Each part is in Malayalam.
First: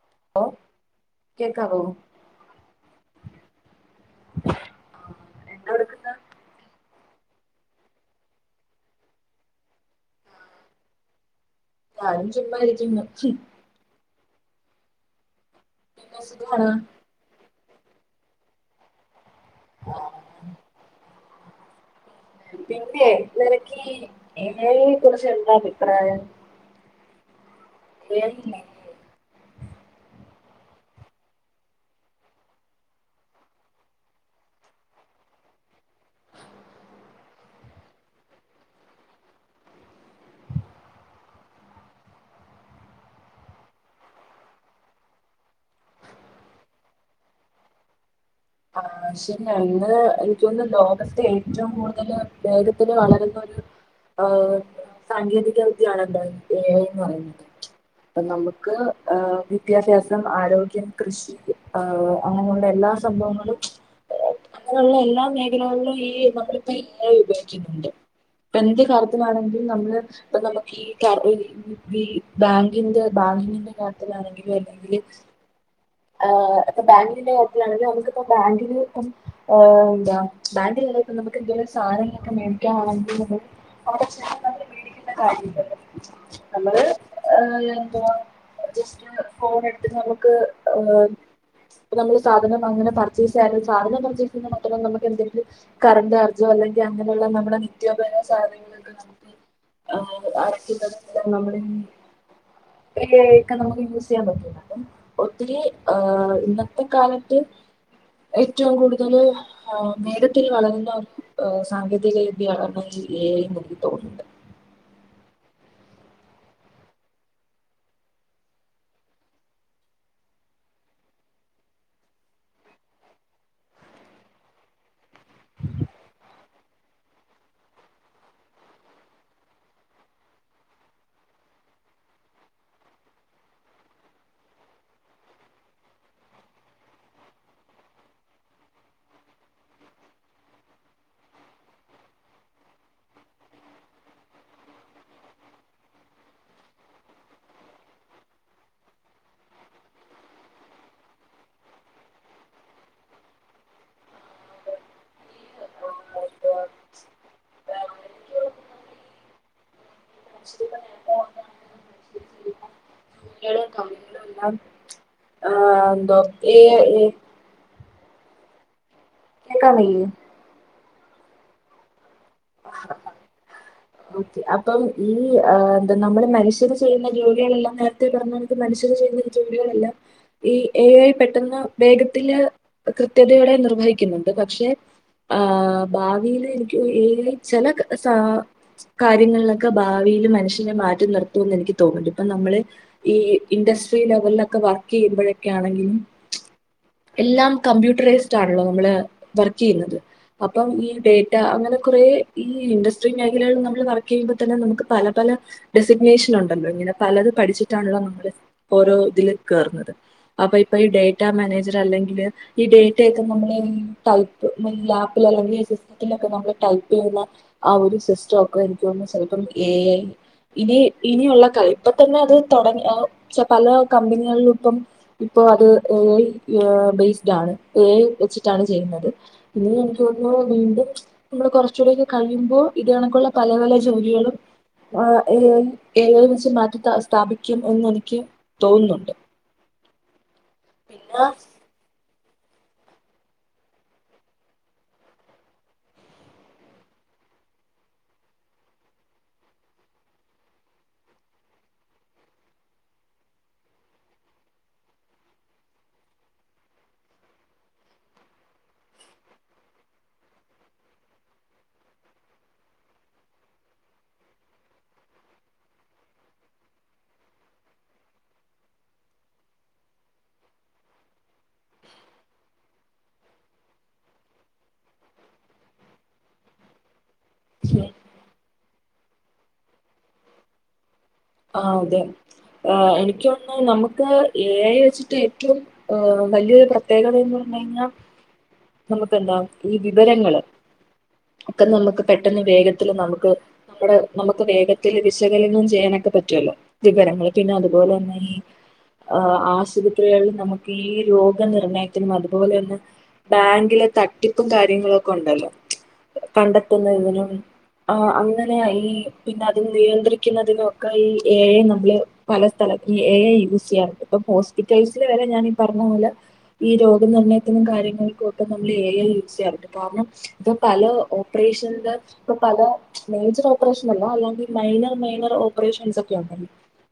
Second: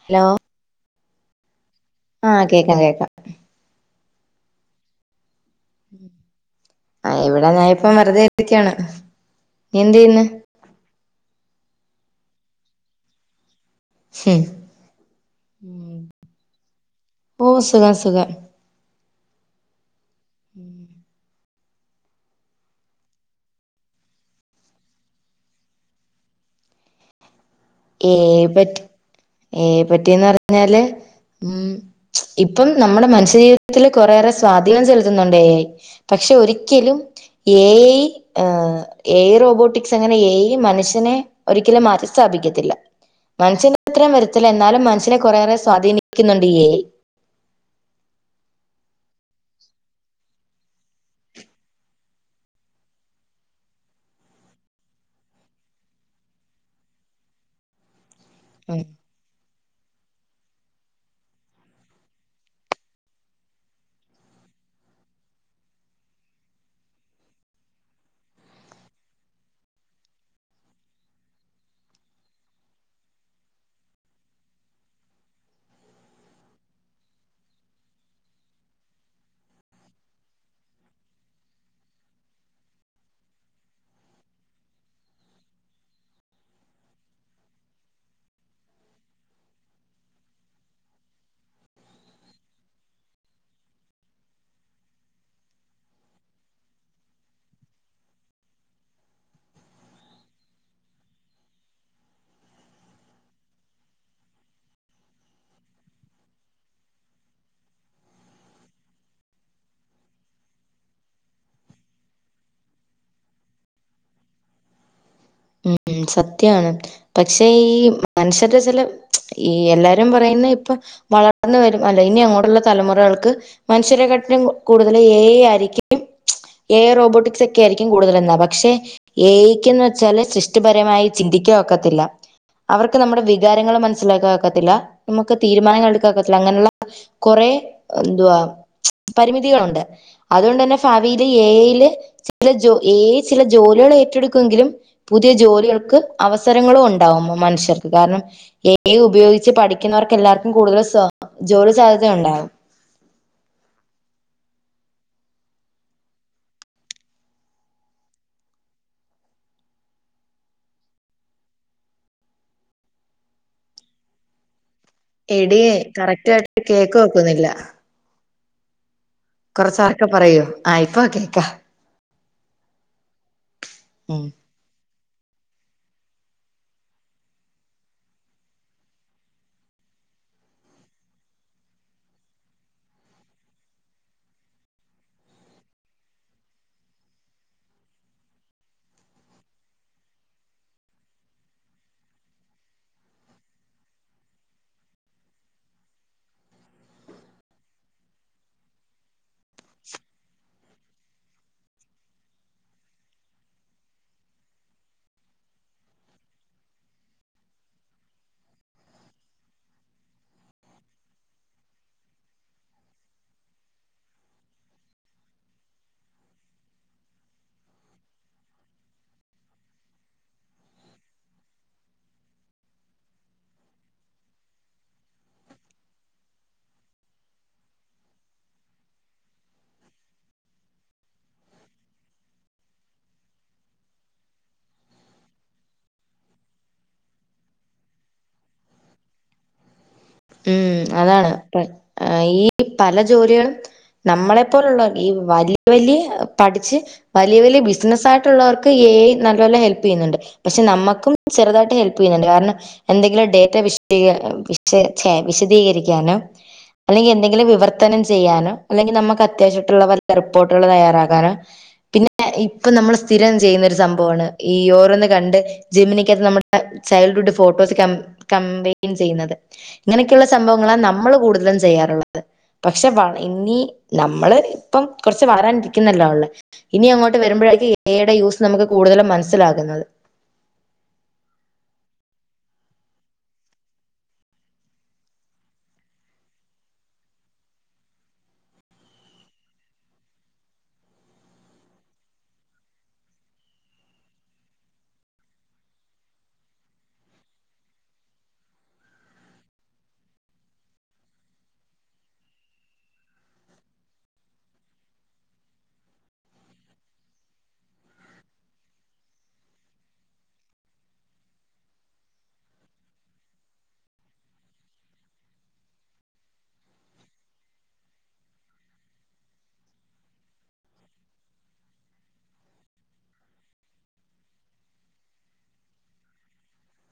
ഹലോ കേൾക്കാവോ ആഹ് കേക്കാം കേക്കാം എന്താടുക്കുന്ന് ആഹ് ഇവിടെ ഞാന് ഇപ്പോ വെറുതെ ഇരിക്കാണ് നീ എന്ത് ചെയ്യ്ന്ന് ഞാനും ചുമ്മാ ഇരിക്കുന്നു ഉം പിന്നെ സുഖാണോ ഓ സുഖാ സുഖാ ആ ഉം പിന്നേ നിനക്ക് ഈ എ ഐ നെ കുറിച്ച് എന്താ അഭിപ്രായം ഏ എ ഐ ഇല്ലേ പറ്റി ഏ ഐ പറ്റിയെന്ന് പറഞ്ഞാല് ഉം ഇപ്പം നമ്മുടെ മനുഷ്യജീവിതത്തിൽ കുറെയേറെ സ്വാധീനം ചെലുത്തുന്നുണ്ട് എ ഐ പക്ഷെ ഒരിക്കലും ഏ ഐ ഏഹ് ഏ ഐ റോബോട്ടിക്സ് അങ്ങനെ ഏ ഐ മനുഷ്യനെ ഒരിക്കലും മാറ്റി സ്ഥാപിക്ക ത്തില്ല മനുഷ്യന്റെ അത്രേം വരുത്തില്ല എന്നാലും മനസ്സിനെ കുറെയേറെ സ്വാധീനിക്കുന്നുണ്ട് ഈ എ ഐ ആഹ് [unintelligible] എനിക്ക് തോന്ന് ലോകത്തെ ഏറ്റവും കൂടുതല് വേഗത്തില് വളരുന്നൊരു ഏഹ് സാങ്കേതികവിദ്യയാണ് എന്ത് ഏ ഐ എന്ന് പറയുന്നത് അപ്പൊ നമ്മുക്ക് ഐ ഉം ഏഹ് വിദ്യാഭ്യാസം ആരോഗ്യം കൃഷി ഏഹ് അങ്ങനെയുള്ള എല്ലാ സംഭവങ്ങളും അങ്ങനെയുള്ള എല്ലാ മേഖലകളിലും ഈ നമ്മളിപ്പോ എ ഐ ഉപയോഗിക്കുന്നുണ്ട് ഇപ്പ എന്ത് കാര്യത്തിനാണെങ്കിലും നമ്മള് ഇപ്പ നമ്മുക്ക് ഈ ക [unintelligible] ബാങ്കിന്റെ ബാങ്കിങ്ങിന്റെ കാര്യത്തിലാണെങ്കിലും അല്ലെങ്കില് ആഹ് ഇപ്പൊ ബാങ്കിന്റെ കാര്യത്തിലാണെങ്കിൽ നമ്മുക്കിപ്പോ ബാങ്കില് ആഹ് എന്താ ബാങ്കിൽ നിന്ന് ഇപ്പ നമ്മുക്ക് എന്തെങ്കിലും സാധനങ്ങളൊക്കെ മേടിക്കാനാണെങ്കിൽ അവിടെ ചെന്നിട്ട് മേടിക്കേണ്ട കാര്യം ഇല്ലല്ലോ നമ്മള് ഏഹ് എന്തുവാ ജസ്റ്റ് ഫോൺ എടുത്ത് നമ്മുക്ക് ഏഹ് ഇപ്പൊ നമ്മള് സാധനം വാങ്ങുന്ന പർച്ചേസ് ആയാലും സാധനം പർച്ചേസ് ചെയ്യുന്നത് മാത്രം നമ്മുക്ക് എന്തെങ്കിലും കറന്റ് ചാർജോ അല്ലെങ്കിൽ അങ്ങനെയുള്ള നമ്മുടെ നിത്യോപയോഗ സാധനങ്ങളൊക്കെ നമ്മു ആഹ് അടക്കുന്നത് നമ്മളീ [unintelligible] നമ്മുക്ക് യൂസ് ചെയ്യാൻ പറ്റുന്നെ അപ്പം ഈ ആഹ് ഇന്നത്തെ കാലത്ത് ഏറ്റവും കൂടുതല് വേഗത്തിൽ വളരുന്ന ഏഹ് സാങ്കേതിക വിദ്യ എ ഐ എന്ന് എനിക്ക് തോന്നുന്നുണ്ട് ഉം ഉം സത്യാണ് പക്ഷേ ഈ മനുഷ്യരുടെ ചില ഈ എല്ലാരും പറയുന്ന ഇപ്പൊ വളർന്നു വരും അല്ല ഇനി അങ്ങോട്ടുള്ള തലമുറകൾക്ക് മനുഷ്യരെകാട്ടിലും കൂടുതൽ എ ഐ ആയിരിക്കും എ ഐ റോബോട്ടിക്സ് ഒക്കെ ആയിരിക്കും കൂടുതലെന്നാ പക്ഷെ എ ഐക്ക് എന്ന് വെച്ചാല് സൃഷ്ടിപരമായി ചിന്തിക്കാൻ ഒക്കത്തില്ല അവർക്ക് നമ്മുടെ വികാരങ്ങൾ മനസ്സിലാക്കാൻ ഒക്കത്തില്ല നമ്മുക്ക് തീരുമാനങ്ങൾ എടുക്കാൻ ഒക്കത്തില്ല അങ്ങനെയുള്ള കുറെ എന്തുവാ പരിമിതികളുണ്ട് അതുകൊണ്ട് തന്നെ ഫാവി എ ഐ യിൽ ചില ജോലികൾഎ ഐ ജോലി ഏറ്റെടുക്കുമെങ്കിലും പുതിയ ജോലികൾക്ക് അവസരങ്ങളും ഉണ്ടാവും മനുഷ്യർക്ക് കാരണം ഏഐ ഉപയോഗിച്ച് പഠിക്കുന്നവർക്ക് എല്ലാവർക്കും കൂടുതൽ ജോലി സാധ്യത ഉണ്ടാവും. [inaudible] എടീ എന്തോ കറക്റ്റ് ഏ ആയിട്ട് കേക്കാൻ ഒക്കുന്നില്ല. കേൾക്കാൻ വയ്യേ കൊറച്ചാറൊക്കെ പറയൂ ആ ഇപ്പ കേക്കാ. ഉം ഓക്കെ അ. ഇപ്പം ഈ എന്താ നമ്മള് മനുഷ്യര് ചെയ്യുന്ന ജോലികളെല്ലാം നേരത്തെ പറക്ക് മനുഷ്യര് ചെയ്യുന്ന. ജോലികളല്ല. ഈ ഏ ഐ പെട്ടെന്ന് വേഗത്തിലെ കൃത്യതകളെ നിർവഹിക്കുന്നുണ്ട് പക്ഷെ. ആഹ് ഭാവില് എനിക്ക് ഏ ചില സാ കാര്യങ്ങളിലൊക്കെ ഭാവിയില് മനുഷ്യനെ മാറ്റി നിർത്തുന്ന് എനിക്ക് തോന്നുന്നുണ്ട് ഇപ്പൊ നമ്മള്. ഈ ഇൻഡസ്ട്രി ലെവലിലൊക്കെ വർക്ക് ചെയ്യുമ്പോഴൊക്കെ ആണെങ്കിലും. എല്ലാം കമ്പ്യൂട്ടറൈസ്ഡ ആണല്ലോ നമ്മള്. വർക്ക് ചെയ്യുന്നത് അപ്പം ഈ ഡേറ്റ അങ്ങനെ കുറേ ഈ ഇൻഡസ്ട്രി ങ്ങ് ആയി നമ്മൾ വർക്ക് ചെയ്യുമ്പോ തന്നെ നമുക്ക് പല പല. ഡെസിഗ്നേഷൻ ഉണ്ടല്ലോ ഇങ്ങനെ പലത് പഠിച്ചിട്ടാണല്ലോ നമ്മള് ഓരോ ഇതില് കേറുന്നത്. അപ്പൊ ഇപ്പൊ ഈ ഡേറ്റാ മാനേജർ അല്ലെങ്കില്. ഈ ഡേറ്റയൊക്കെ നമ്മള് ടൈപ്പ് ലാപ്പിൽ അല്ലെങ്കി. ലോക്കെ നമ്മൾ ടൈപ്പ് ചെയ്യുന്ന ആ ഒരു സിസ്റ്റം ഒക്കെ എനിക്ക് തന്നു ചിലപ്പോം എ ഐ. ഇനി ഇനിയുള്ള കാര് ഇപ്പൊ തന്നെ അത് തുടങ്ങി പല കമ്പനികളിലും ഇപ്പം. ഇപ്പോ അത് എ ഐ ബേസ്ഡ് ആണ് എ ഐ വെച്ചിട്ടാണ് ചെയ്യുന്നത്. പിന്നെ എനിക്ക് തോന്നുന്നു വീണ്ടും നമ്മള് കുറച്ചു കൂടെക്കെ കഴിയുമ്പോ ഇതണ പള്ള പല പല ജോലികളും. ആ ഏ ഐ വച്ച് മാറ്റി സ്ഥാപിക്കും എന്ന എനിക്ക്. തോന്നുന്നുണ്ട്. ഉം പിന്നെ അതാണ് ഈ പല ജോലികളും. നമ്മളെപ്പോലുള്ള ഈ വലിയ വല്യ പഠിച്ച്. വലിയ വലിയ ബിസിനസ്സ ആയിട്ടുള്ളവർക്ക് നല്ലോ ലെ ഹെൽപ് ചെയ്യുന്നുണ്ട്. പക്ഷെ നമ്മക്കും ചെറുതായിട്ട് ഹെൽപ് ചെയ്യുന്നുണ്ട് കാരണം എന്തെങ്കിലും ഡേറ്റ വിഷ് വിഷ്. ച്ചേ വിശദീകരിക്കാനോ. അല്ലെങ്കിൽ എന്തെങ്കിലും വിവർത്തനം ചെയ്യാനോ അല്ലെങ്കിൽ നമുക്ക് അത്യാവശ്യട്ടുള്ള റിപ്പോർട്ടുകൾ തയ്യാറാക്കാനോ. പിന്നെ ഇപ്പൊ നമ്മൾ സ്ഥിരം ചെയ്യുന്നൊ രു സംഭവമാണ് ഈ ഓരോന്ന് കണ്ട്. ജിമ്മിനിക്കകത്ത് നമ്മുടെ ചൈൽഡ് ഹുഡ് ഫോട്ടോസ് കം കമ്പൈയിൻ ചെയ്യുന്നത്. ഇങ്ങനെയൊക്കെയുള്ള സംഭവങ്ങളാ നമ്മള് കൂടുതലും ചെയ്യാറുള്ളത്. പക്ഷെ ഇനി നമ്മള് ഇപ്പം കുറച്ച് വരാനിരിക്കുന്നല്ല ഉള്ള ഇനി അങ്ങോ ട്ട് വരുമ്പോഴേക്കും എഐ യുടെ യൂസ് നമുക്ക് കൂടുതും മനസ്സിലാകുന്നത്. ആ അതെ എനിക്ക് തോനുന്നു നമുക്ക് ഏ ഐ വെച്ചിട്ട് ഏറ്റവും. ഏഹ് വലിയൊരു പ്രത്യേകതയന്ന് പറഞ്ഞു കഴിഞ്ഞാൽ. നമുക്കന്താ ഈ വിവരങ്ങള് ഒക്കെ നമുക്ക് പെട്ടെന്ന് വേഗത്തില് നമുക്ക്. അവിടെ നമുക്ക് വേഗത്തില് വിശകലനം ചെയ്യാനൊക്കെ പറ്റുവല്ലോ. വിവരങ്ങള് പിന്നെ അതുപോലെ തന്ന. ആ ആശുപത്രികളിൽ നമുക്ക് ഈ രോഗനിർണയത്തിനും അതുപോലെ തന്നെ. ബാങ്കിലെ തട്ടിപ്പും കാര്യങ്ങളുവൊക്കെ ഒണ്ടല്ലൊ കണ്ടെത്തുന്നതിനും ആ അങ്ങനെ ഈ പിന്നെ അത് നിയന്ത്രിക്കുന്നതിനുവൊക്കെ ഈ എ ഐ നമ്മളെ പല സ്ഥലത്ത് ഈ എ ഐ യൂസ് ചെയ്യാറുണ്ട് ഇപ്പ ഹോസ്പിറ്റലൈസില് വരെ ഞാനീ പറഞ്ഞ പോലെ ഈ രോഗനിർണ്ണയത്തിനും കാര്യങ്ങൾ [inaudible] നമ്മളീ എ ഐ യൂസ് ചെയ്യാറുണ്ട് കാരണം ഇപ്പ പല ഓപ്പറേഷൻന്റ ഇപ്പൊ പല മേജർ ഓപ്പറേഷനല്ല അല്ലാണ്ടി മൈനർ മൈനർ ഓപ്പറേഷൻസൊക്കെ ഒണ്ടല്ലൊ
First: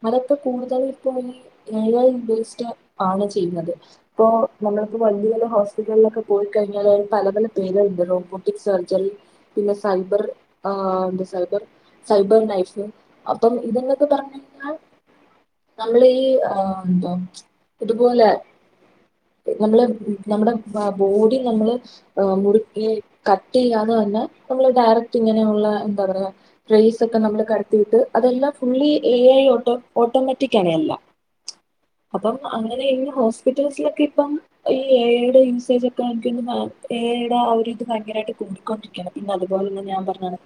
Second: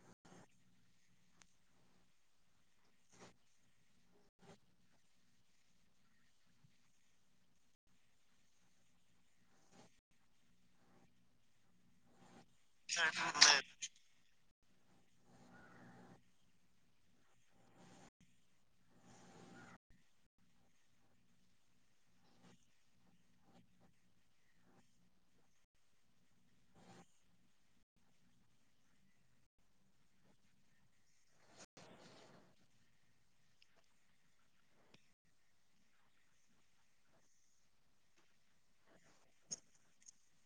അതൊക്കെ കൂടുതലും ഇപ്പൊ ഈ എ ഐ ഉപയോഗിച്ചിട്ട് ആണ് ചെയ്യുന്നത്. ഇപ്പോ നമ്മളിപ്പൊ വല്യ വല്യ ഹോസ്പിറ്റൽലൊക്കെ. പോയി കഴിഞ്ഞാല് [inaudible] പല പല പേരുകളിണ്ട് റോബോട്ടിക് സർജറി പിന്നെ സൈബർ ആഹ് എന്താ സൈബർ സൈബർ [unintelligible] അപ്പം ഇതന്നെ പറഞ്ഞ് കഴിഞ്ഞാൽ നമ്മൾ ഈ ആഹ് എന്താ ഇതുപോലെ നമ്മള് നമ്മടെ അഹ് ബോഡി നമ്മള് ഏഹ് മുറുക്കി കട്ട് ചെയ്യാതെ തന്നെ നമ്മള് ഡയറക്ട് ഇങ്ങനെയുള്ള എന്താ പറയാ റേസ് ഒക്കെ നമ്മള് കടത്തിയിട്ട് അതെല്ലാം ഫുള്ളി എ ഐ ഓട്ടോ ഓട്ടോമാറ്റിക്കാണ് എല്ലാം അപ്പം അങ്ങനെ ഈ ഹോസ്പിറ്റൽസിലൊക്കെ ഇപ്പം ഈ എ ഐ യുടെ യൂസേജ് [unintelligible] എ ഐ ടാ ആ ഒരു ഇത് ഭയങ്കരായിട്ട് കൂടിക്കൊണ്ടിരിക്കാണ് പിന്നെ അതുപോലെ തന്നെ ഞാൻ പറഞ്ഞാണ്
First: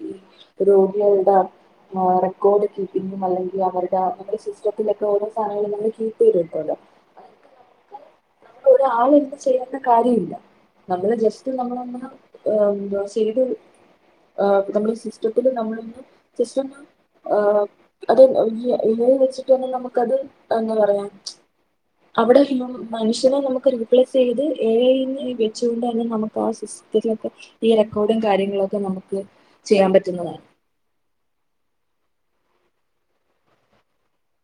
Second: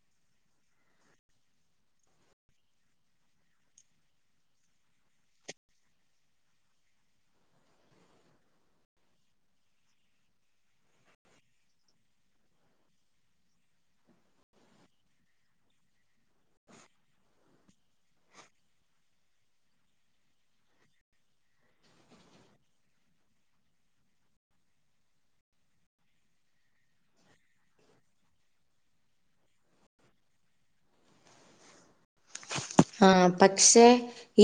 രോഗികൾട ആഹ് റെക്കോർഡ് കീപ്പിങ്ങും അല്ലെങ്കിൽ അവരുടെ ആഹ് നമ്മടെ സിസ്റ്റത്തിന്റെക്കെ ഓരോ സാധനങ്ങളും നമ്മള് കീപ്പ് ചെയ്തു വെക്കുവല്ലോ ഒരാളിരുന്ന് ചെയ്യണ്ട കാര്യവില്ല നമ്മള് ജസ്റ്റ് നമ്മളൊന്ന് അഹ് എന്തുവാ ശരിക്കൊരു ഏഹ് നമ്മള് സിസ്റ്റത്തില് നമ്മളൊന്ന് ജസ്റ്റൊന്ന് ആഹ് അത് [unintelligible] എ ഐ വെച്ചിട്ട് തന്നെ നമുക്കത് [unintelligible] പറയാ അവിടെ [unintelligible] മനുഷ്യനെ നമുക്ക് റീപ്ലേസ് ചെയ്ത് എ ഐ നെ വെച്ചോണ്ട് തന്നെ നമുക്ക് ആ സിസ്റ്റത്തിലൊക്കെ ഈ റെക്കോർഡും കാര്യങ്ങളൊക്കെ നമുക്ക് ചെയ്യാൻ പറ്റുന്നതാണ് ആഹ് പക്ഷെ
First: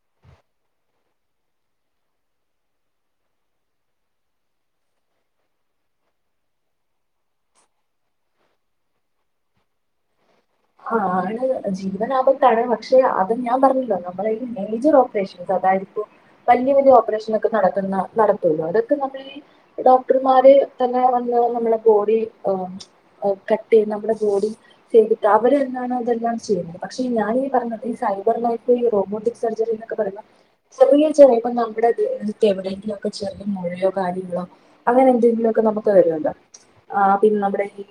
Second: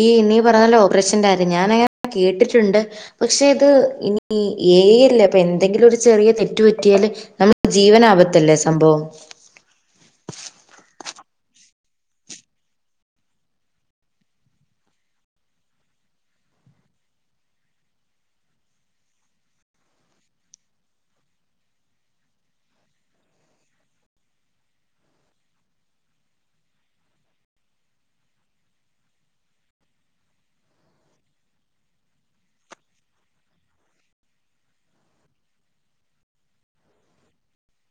ഈ നീ പറഞ്ഞല്ലോ ഓപ്പറേഷന്റെ കാര്യം ഞാനങ്ങനെ കേട്ടിട്ടൊണ്ട് പക്ഷേ ഇത് ഇനി എ ഐ അല്ലെ അപ്പൊ എന്തെങ്കിലും ഒരു ചെറിയ തെറ്റ് പറ്റിയാല് അത് ജീവനാപത്തല്ലെ സംഭവം ആഹ് ആണ് ജീവനാപത്താണ് പക്ഷെ അത് ഞാൻ പറഞ്ഞില്ലെ നമ്മളീ മേജർ ഓപ്പറേഷൻസ് അതായതിപ്പൊ വല്ല്യ വല്ല്യ ഓപ്പറേഷനൊക്കെ നടത്തുന്ന നടത്തൂലോ അതൊക്കെ നമ്മൾ ഈ ഡോക്ടർമാര് തന്നെ വന്ന് നമ്മളെ ബോഡി ആഹ് ഏഹ് കട്ട് ചെയ്യും നമ്മടെ ബോഡി ചെയ്ത ട്ട് അവര് തന്നാണ് ഇതെല്ലാം ചെയ്യുന്നത് പക്ഷെ ഞാൻ ഈ പറഞ്ഞത് ഈ സൈബർ ലൈഫ് ഈ റോബോട്ടിക് സർജറി എന്നൊക്കെ പറഞ്ഞ ചെറിയ ചെറിയ ഇപ്പൊ നമ്മടെ ദേഹത്ത് എവിടെയെങ്കിലും ഒക്കെ ചെറിയ മൊഴയോ കാര്യങ്ങളോ അങ്ങനെ എന്തെങ്കിലുവൊക്കെ നമുക്ക് വരുവല്ലോ ആഹ് പിന്നെ നമ്മടെ ഈ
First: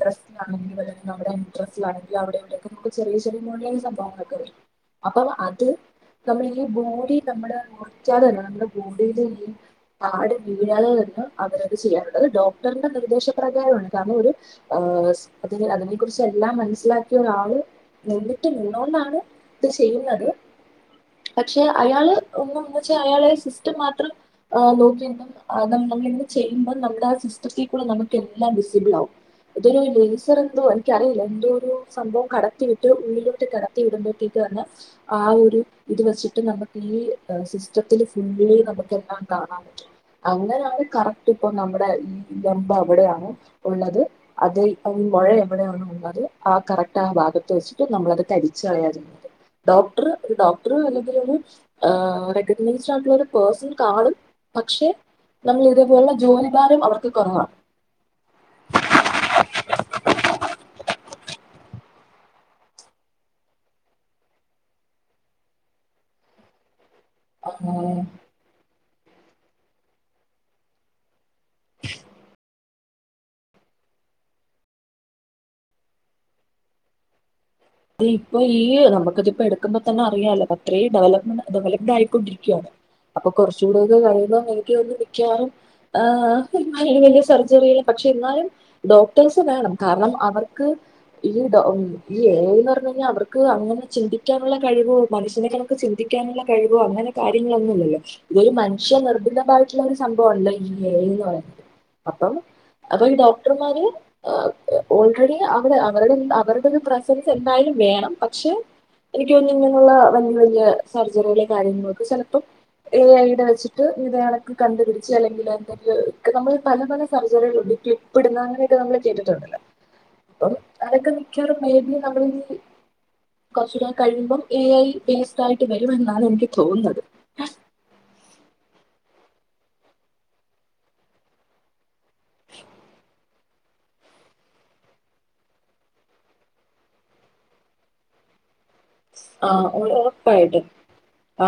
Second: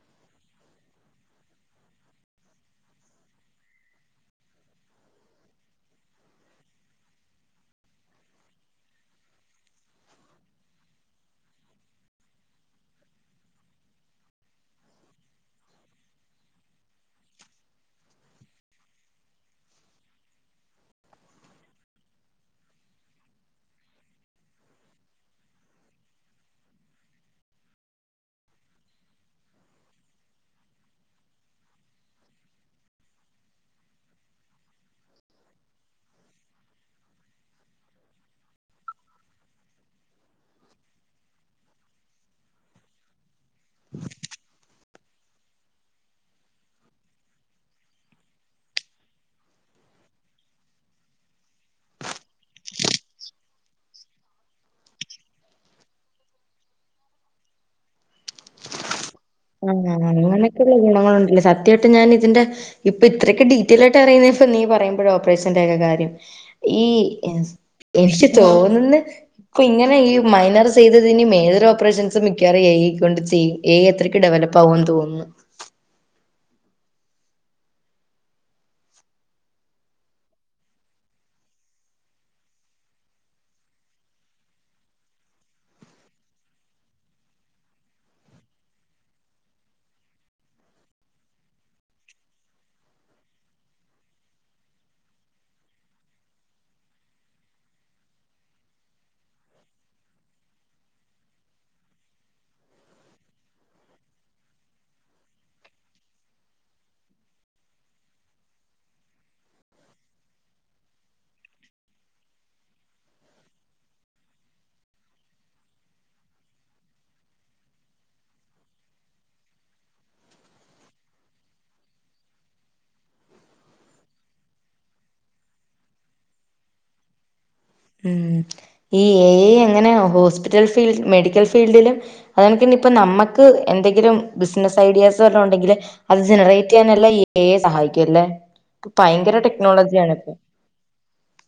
ബ്രസ്റ്റിലാണെങ്കില് നമ്മടെ ബ്രസ്റ്റിലാണെങ്കിൽ അവിടേം ഇവിടെയൊക്കെ നമുക്ക്‌ ചെറിയ ചെറിയ മൊഴേം സംഭവങ്ങളൊക്കെ വരും അപ്പം അത് നമ്മൾ ഈ ബോഡി നമ്മള് മാറ്റാതെ തന്നെ നമ്മുടെ ബോഡിയില് ഈ ആട് വീഴാതെ തന്നെ അവരത് ചെയ്യാറുണ്ട് അത് ഡോക്ടറിന്റെ നിർദ്ദേശപ്രകാരമാണ് കാരണം ഒര് ആഹ് അതിന് അതിനെ കുറിച്ച് എല്ലാം മനസ്സിലാക്കിയ ഒരാള് നിന്നിട്ട് നിന്നോണ്ടാണ് ഇത് ചെയ്യുന്നത്. പക്ഷെ അയാള് [unintelligible] അയാള് സിസ്റ്റം മാത്രം ഏഹ് നോക്കീണ്ട് ആഹ് നം നമ്മളിങ്ങനെ ചെയ്യുമ്പം നമ്മടെ ആ സിസ്റ്റത്തി കൂടെ നമുക്ക് എല്ലാം വിസിബിളാവും ഇതൊരു ലേസർ എന്തുവാ എനിക്കറിയില്ല എന്തോ ഒരു സംഭവം കടത്തി വിട്ട് ഉള്ളിലോട്ട് കടത്തി വിടുമ്പോത്തേക്ക് തന്നെ ആ ഒരു ഇത് വെച്ചിട്ട് നമുക്ക് ഈ സിസ്റ്റത്തില് ഫുള്ളി നമുക്കെല്ലാം കാണാൻ പറ്റും അങ്ങനെയാണ് കറക്ട് ഇപ്പൊ നമ്മുടെ ബമ്പ് അവിടെയാണ് ഉള്ളത് അത് മാരി മൊഴ അവിടെയാണുള്ളത് ആഹ കറക്റ്റ് ആഹ ഭാഗത്ത് വെച്ചിട്ട് നമ്മളത് കരിച്ചളയാ ചെയ്യുന്നത്. ഡോക്ടർ ഒരു ഡോക്ടർ അല്ലെങ്കിൽ ഒരു ഏഹ് റെക്കഗ്നൈസ്ഡ് ആയിട്ടുള്ള ഒരു പേഴ്സൺ കാണും പക്ഷെ നമ്മളെ ഇതേപോലുള്ള ജോലിഭാരം അവർക്ക് കുറവാ. ആഹ് അങ്ങനൊക്കെയുള്ള ഗുണങ്ങള് ഉണ്ടല്ലേ സത് ത്യായിട്ട് ഞാൻ ഇതിന്റെ ഇപ്പൊ ഇത്രയൊക്കെ ഡീറ്റിയൽ ആയിട്ട് അറിയുന്ന ഇഫ നീ പറയുമ്പഴ ഓപ്പറേഷന്റെറെഒക്കെ കാര്യം ഈ എനിക്ക് തോന്നന്ന് ഇപ്പൊ ഇങ്ങനെ ഈ മൈനർ ചെയ്തതിന് മേ ഏതൊരു ഓപ്പറേഷൻസും മിക്കവാറും എ ഐ എ കൊണ്ട് ചെയ്യും എ ഐ അത്രയ്ക്ക് ഡെവലപ്പ് ആകോന്ന് തോന്നുന്ന് അത് ഇപ്പൊ ഈ നമുക്കതിപ്പോ എടുക്കുമ്പോ തന്നെ അറിയാലോ അത്രേ ഡെവലപ്മെന്റ് ഡെവലപ്ഡ് ആയിക്കൊണ്ടിരിക്കുവാണ് അപ്പൊ കുറച്ച് കൂടെ ഒക്കെ കഴിയുമ്പോ എനക്ക് തോന്നുന്നു മിക്കവാറും ആഹ് വലിയ വലിയ സർജറില്ല പക്ഷെ എന്നാലും ഡോക്ടേഴ്സ് വേണം കാരണം അവർക്ക് ഈ ഡോ ഈ എ ഐ ന്ന് പറഞ്ഞ കഴിഞ്ഞാൽ അവർക്ക് അങ്ങനെ ചിന്തിക്കാനുള്ള കഴിവോ മനുഷ്യനെ കണക്ക് ചിന്തിക്കാനുള്ള കഴിവോ അങ്ങനെ കാര്യങ്ങളൊന്നുമില്ലല്ലോ ഇതൊരു മനുഷ്യ നിർമിതമായിട്ടുള്ള ഒരു സംഭവല്ലോ ഈ എ ഐന്ന് പറയുന്നത് അപ്പം അപ്പൊ ഈ ഡോക്ടർമാര് ഓൾറെഡി അവരുടെ അവരുടെ പ്രസ- സ് എന്തായാലും വേണം പക്ഷെ എനിക്ക് തോന്നുന്നു ഇങ്ങനുള്ള വലിയ വലിയ സർജറികളും കാര്യങ്ങളൊക്കെ ചെലപ്പോ എ ഐ ടെ വെച്ചിട്ട് ഇതെ കണക്ക് കണ്ട് പിടിച്ച് അല്ലെങ്കിൽ നമ്മള് പല പല സർജറികളുണ്ട് ക്ലിപ്പുടുന്ന അങ്ങനെയൊക്കെ നമ്മള് കേട്ടിട്ടുണ്ടല്ലോ അപ്പം അതൊക്കെ മിക്കവാറും മേബി നമ്മൾ കുറചൂടെ കഴിയുമ്പം എ ഐ ബേസിടായിട്ട് വരുമെന്നാണ് എനിക്ക് തോന്നുന്നത് ഉം ഈ എ ഐ എങ്ങനെ ഹോസ്പിറ്റൽ ഫീൽഡ് മെഡിക്കൽ ഫീൽഡില് അതെകണക്കിന് ഇപ്പോ നമുക്ക് എന്തെങ്കിലും ബിസിനസ് ഐഡിയാസ് വല്ലോം ഉണ്ടെങ്കിൽ അത് ജനറേറ്റ് ചെയ്യാനെല്ലാം ഐ സഹായിക്കുല്ലേ ഭയങ്കര ആ ടെക്നോളജിയാണിപ്പൊ ഉറപ്പായിട്ടും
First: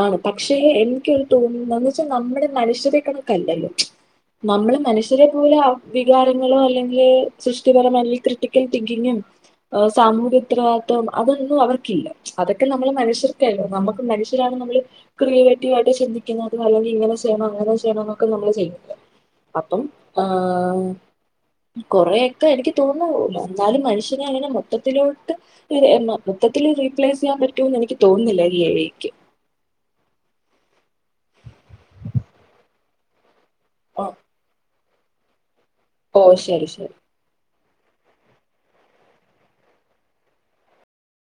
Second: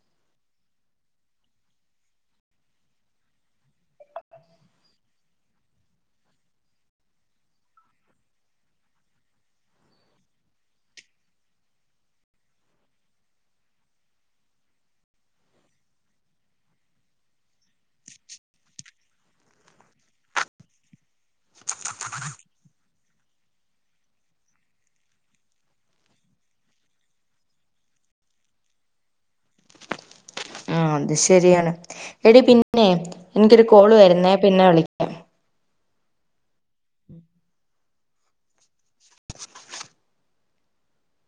ആണ് പക്ഷേ എനിക്കൊരു തോന്നുന്നത് വെച്ചാ നമ്മുടെ മനുഷ്യരെ കണക്കല്ലല്ലോ നമ്മള് മനുഷ്യരെ പോലെ വികാരങ്ങളോ അല്ലെങ്കിൽ സൃഷ്ടിപരം അല്ലെങ്കി ക്രിട്ടിക്കൽ തിങ്കിങ്ങും സാമൂഹികത്തരവാതിത്വം അതൊന്നും അവർക്കില്ല അതൊക്കെ നമ്മള മനുഷ്യർക്കല്ല നമ്മുക്ക് മനുഷ്യരാണ് നമ്മള് ക്രിയേറ്റീവ് ആയി ചന്തിക്കുന്നുന്നതും അല്ലെങ്കി ഇങ്ങനെ ചെയ്യണം അങ്ങനെ ചെയ്യണം എന്നൊക്കെ നമ്മള് ചെയ്യുന്നത് അപ്പം ഏഹ് കൊറെേയൊക്കെ എനിക്ക് തോന്നു എന്നാലും മനുഷ്യനെ അങ്ങനെ മൊത്തത്തിലോട്ട് മൊത്തത്തിത്തില് റീപ്ലേസ് ചെയ്യാൻ പറ്റുമന്ന് എനിക്ക് തോന്നുന്നില്ല ഈ എ ഐക്ക് ആഹ് അത് ശരിയാണ് എടി പിന്നെ എനിക്കൊരു കോള് വരുന്നേ പിന്നെ വിളിക്- ഓഹ് ശരി ശരി ! ! !! ! !